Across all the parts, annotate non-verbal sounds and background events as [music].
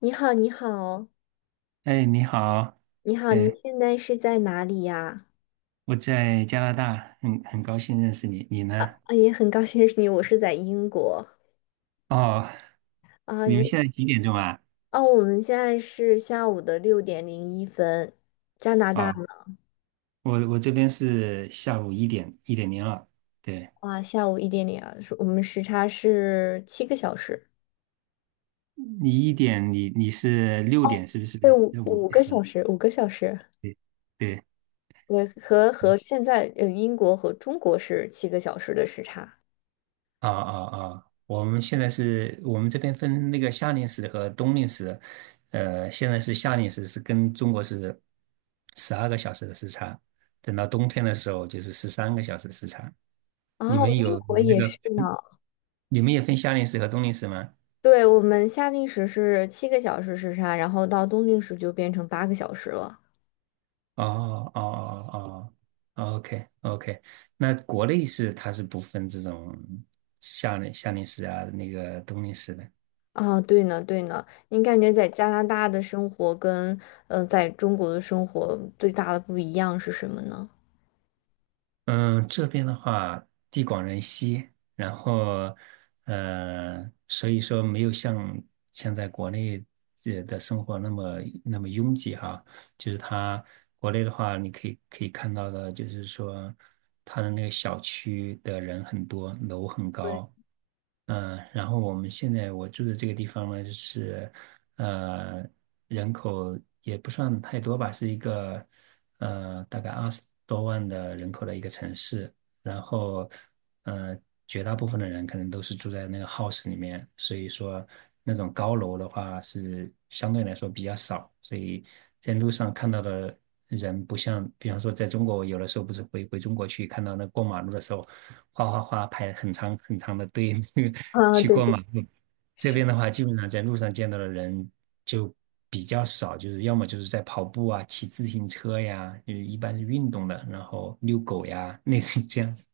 你好，你好，哎，你好。你好，你哎，现在是在哪里呀？我在加拿大，很高兴认识你，你呢？啊，也很高兴认识你，我是在英国哦，啊。你们现在几点钟啊？哦，我们现在是下午的六点零一分，加拿大哦，呢？我这边是下午一点零二，对。哇，下午一点零二，是我们时差是七个小时，你一点，你是六点是不是？对，五要五个五个小小时？时，五个小时，对对。对，和现在英国和中国是七个小时的时差。啊啊啊！我们现在是我们这边分那个夏令时和冬令时。现在是夏令时是跟中国是十二个小时的时差，等到冬天的时候就是十三个小时时差。你哦，们英有你国们那也个，是呢。你们也分夏令时和冬令时吗？对，我们夏令时是七个小时时差，然后到冬令时就变成8个小时了。哦哦，哦哦，OK OK。那国内是它是不分这种夏令时啊，那个冬令时的。啊，对呢，对呢，你感觉在加拿大的生活跟在中国的生活最大的不一样是什么呢？嗯，这边的话，地广人稀。然后，所以说没有像在国内的生活那么拥挤哈。就是它国内的话，你可以看到的，就是说它的那个小区的人很多，楼很对，高。嗯，然后我们现在我住的这个地方呢，就是呃，人口也不算太多吧，是一个大概二十多万的人口的一个城市。然后呃，绝大部分的人可能都是住在那个 house 里面，所以说那种高楼的话是相对来说比较少，所以在路上看到的人不像，比方说在中国，有的时候不是回中国去看到那过马路的时候。哗哗哗排很长的队，[laughs] 那个啊，去对过对。马路。这是。边的话，基本上在路上见到的人就比较少，就是要么就是在跑步啊、骑自行车呀，就是一般是运动的，然后遛狗呀，类似于这样子。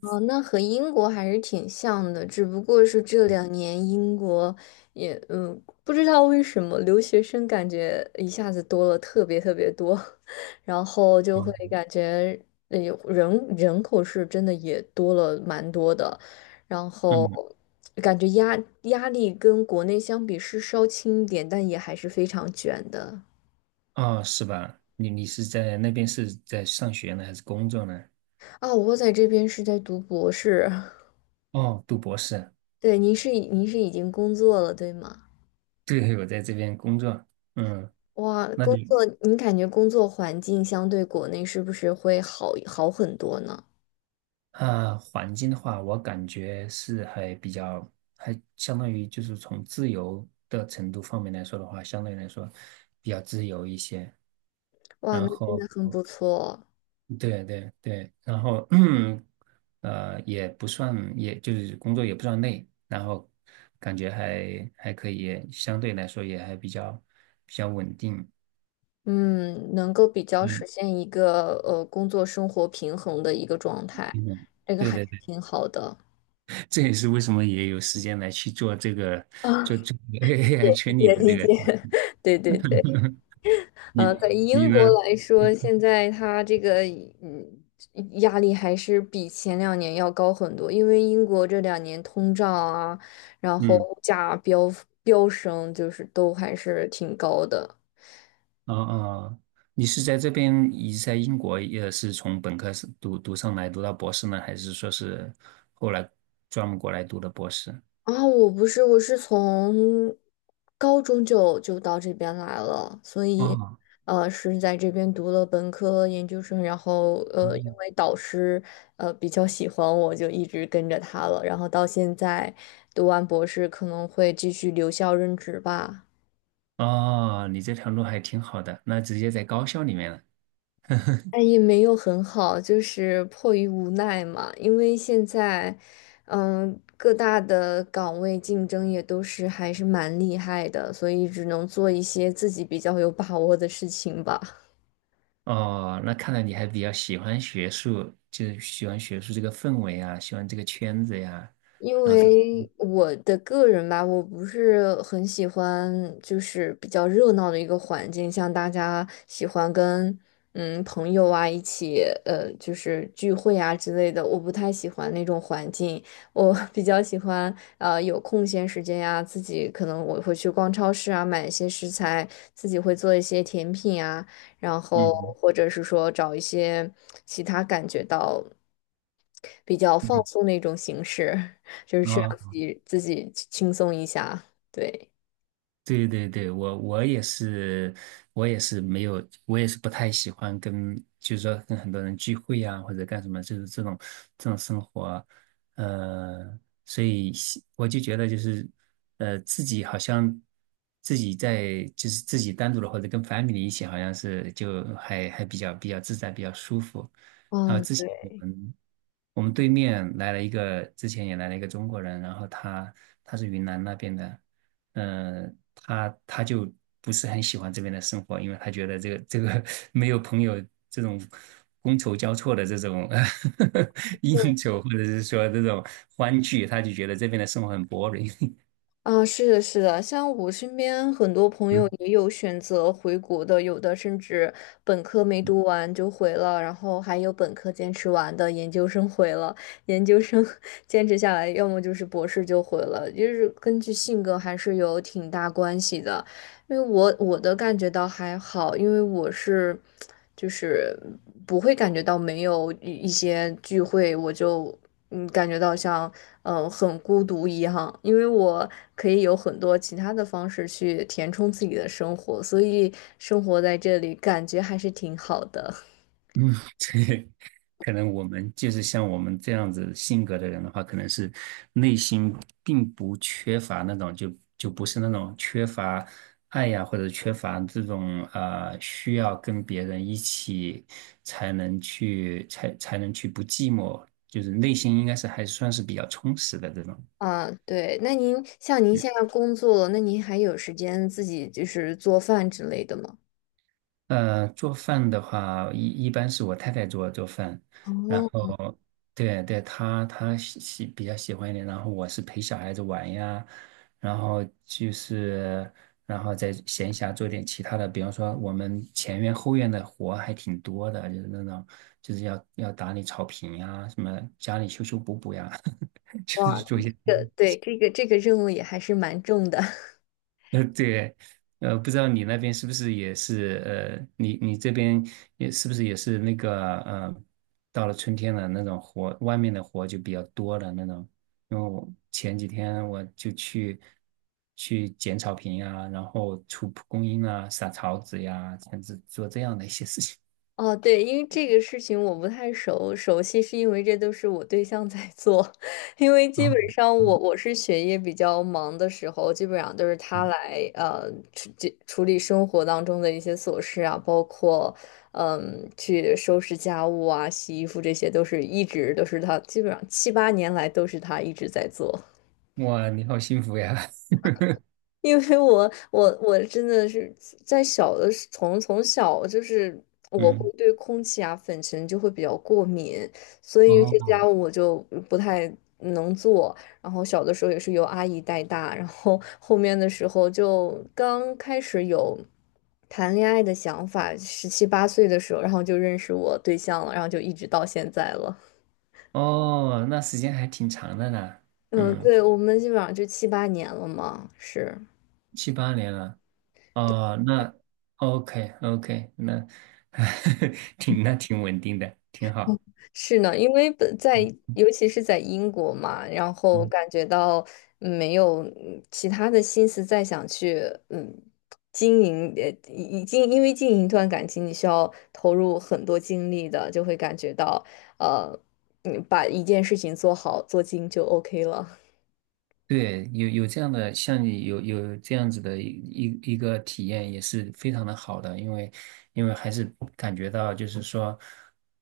哦，那和英国还是挺像的，只不过是这两年英国也不知道为什么留学生感觉一下子多了特别特别多，[laughs] 然后就会嗯感觉呃有人人口是真的也多了蛮多的，然后嗯。感觉压力跟国内相比是稍轻一点，但也还是非常卷的。哦，是吧？你是在那边是在上学呢，还是工作呢？啊，我在这边是在读博士，[laughs] 哦，读博士。对，您是已经工作了，对吗？对，我在这边工作。嗯，哇，那工你？作，你感觉工作环境相对国内是不是会好很多呢？啊，环境的话，我感觉是还比较，还相当于就是从自由的程度方面来说的话，相对来说比较自由一些。哇，然那真后，的很不错，对对对，然后 [clears throat] 也不算，也就是工作也不算累，然后感觉还可以，相对来说也还比较稳定。嗯，能够比较实嗯，现一个工作生活平衡的一个状态，平稳。这个对还是对对，挺好的。这也是为什么也有时间来去做这个啊，做这个 AI 圈 [laughs] 里也的这理解理个。解，[laughs] 对对对。[laughs] 在你英国呢？来嗯，说，现在它这个嗯压力还是比前两年要高很多，因为英国这两年通胀啊，然后嗯。物价飙升，就是都还是挺高的。哦哦，你是在这边，你在英国也是从本科是读上来，读到博士呢，还是说是后来专门过来读的博士？啊，我不是，我是从高中就到这边来了，所以，哦。是在这边读了本科、研究生，然后，因嗯。为导师，比较喜欢我，就一直跟着他了，然后到现在读完博士，可能会继续留校任职吧。哦，你这条路还挺好的，那直接在高校里面了。哎，也没有很好，就是迫于无奈嘛。因为现在，各大的岗位竞争也都是还是蛮厉害的，所以只能做一些自己比较有把握的事情吧。哦，那看来你还比较喜欢学术，就是喜欢学术这个氛围啊，喜欢这个圈子呀，因然后这，为我的个人吧，我不是很喜欢，就是比较热闹的一个环境，像大家喜欢跟朋友啊一起，就是聚会啊之类的，我不太喜欢那种环境。我 [laughs] 比较喜欢，有空闲时间呀、自己可能我会去逛超市啊，买一些食材，自己会做一些甜品啊，然后嗯或者是说找一些其他感觉到比较嗯，放松的一种形式。就是去让自啊。己自己轻松一下。对，对对对，我也是，我也是没有，我也是不太喜欢跟，就是说跟很多人聚会呀、或者干什么，就是这种生活。呃，所以喜我就觉得就是，自己好像自己在就是自己单独的或者跟 family 一起，好像是就还比较自在，比较舒服。然后嗯，之前我对，们我们对面来了一个，之前也来了一个中国人，然后他他是云南那边的。嗯、他就不是很喜欢这边的生活，因为他觉得这个没有朋友这种觥筹交错的这种 [laughs] 应酬，或者是说这种欢聚，他就觉得这边的生活很 boring。[laughs] 啊，是的，是的，像我身边很多朋友也有选择回国的，有的甚至本科没读完就回了，然后还有本科坚持完的，研究生回了，研究生 [laughs] 坚持下来，要么就是博士就回了，就是根据性格还是有挺大关系的。因为我的感觉到还好，因为我是就是不会感觉到没有一些聚会，我就感觉到像很孤独一样，因为我可以有很多其他的方式去填充自己的生活，所以生活在这里感觉还是挺好的。嗯，对。可能我们就是像我们这样子性格的人的话，可能是内心并不缺乏那种，就就不是那种缺乏爱呀、或者缺乏这种需要跟别人一起才能去才能去不寂寞，就是内心应该是还算是比较充实的这种。啊，对，那您像您嗯。现在工作了那您还有时间自己就是做饭之类的吗？做饭的话，一般是我太太做饭，然哦，后对对，她比较喜欢一点，然后我是陪小孩子玩呀，然后就是然后在闲暇做点其他的，比方说我们前院后院的活还挺多的，就是那种就是要打理草坪呀，什么家里修修补补呀，[laughs] 就是哇，做一些。这个对，这个任务也还是蛮重的。呃，对。不知道你那边是不是也是，你这边也是不是也是那个，到了春天了，那种活，外面的活就比较多的那种。因为我前几天我就去去剪草坪啊，然后除蒲公英啊，撒草籽呀，这样子做这样的一些事情。哦，对，因为这个事情我不太熟悉，是因为这都是我对象在做，[laughs] 因为啊，基本上我嗯我是学业比较忙的时候，基本上都是他嗯。来处理生活当中的一些琐事啊，包括去收拾家务啊、洗衣服这些，都是一直都是他，基本上七八年来都是他一直在做。哇，你好幸福呀！因为我真的是在小的时从从小就是 [laughs] 我会嗯。对空气啊粉尘就会比较过敏，所以有些哦。家务我就不太能做。然后小的时候也是由阿姨带大，然后后面的时候就刚开始有谈恋爱的想法，十七八岁的时候，然后就认识我对象了，然后就一直到现在了。哦，那时间还挺长的呢。嗯，嗯，对，我们基本上就七八年了嘛，是。七八年了。哦，那 OK OK,那 [laughs] 挺那挺稳定的，挺嗯好。是呢，因为本在尤其是在英国嘛，然后嗯。感觉到没有其他的心思再想去嗯经营，已经因为经营一段感情，你需要投入很多精力的，就会感觉到呃，把一件事情做好做精就 OK 了。对，有有这样的，像你有有这样子的一个体验，也是非常的好的，因为因为还是感觉到就是说，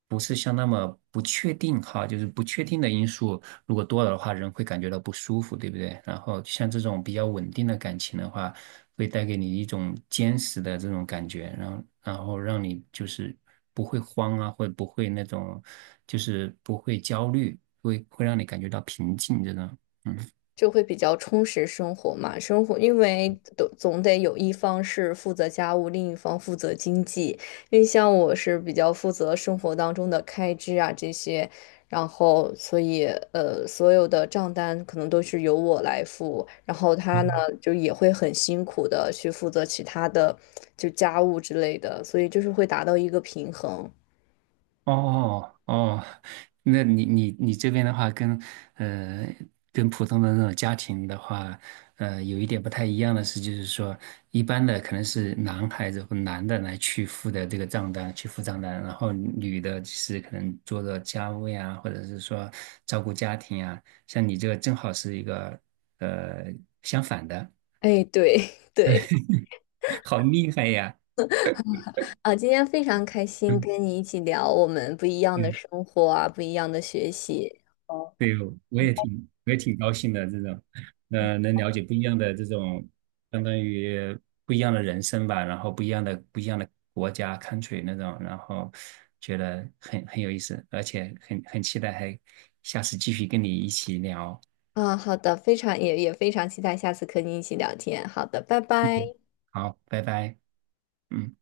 不是像那么不确定哈，就是不确定的因素如果多了的话，人会感觉到不舒服，对不对？然后像这种比较稳定的感情的话，会带给你一种坚实的这种感觉，然后然后让你就是不会慌啊，或者不会那种就是不会焦虑，会让你感觉到平静这种。就会比较充实生活嘛。生活因为都总得有一方是负责家务，另一方负责经济。因为像我是比较负责生活当中的开支啊这些，然后所以所有的账单可能都是由我来付，然后他呢就也会很辛苦的去负责其他的就家务之类的，所以就是会达到一个平衡。哦哦，那你这边的话跟，呃跟普通的那种家庭的话，呃，有一点不太一样的是，就是说一般的可能是男孩子或男的来去付的这个账单，去付账单，然后女的是可能做家务呀，或者是说照顾家庭呀。像你这个正好是一个呃相反的。哎，对 [laughs] 对。[laughs] 好厉害呀！啊，今天非常开心嗯。跟你一起聊我们不一样的生活啊，不一样的学习对，我也挺高兴的，这种，能了解不一样的这种，相当于不一样的人生吧，然后不一样的国家 country 那种，然后觉得很有意思，而且很期待还下次继续跟你一起聊。啊。好的，非常也非常期待下次和你一起聊天。好的，拜拜。嗯，好，拜拜。嗯。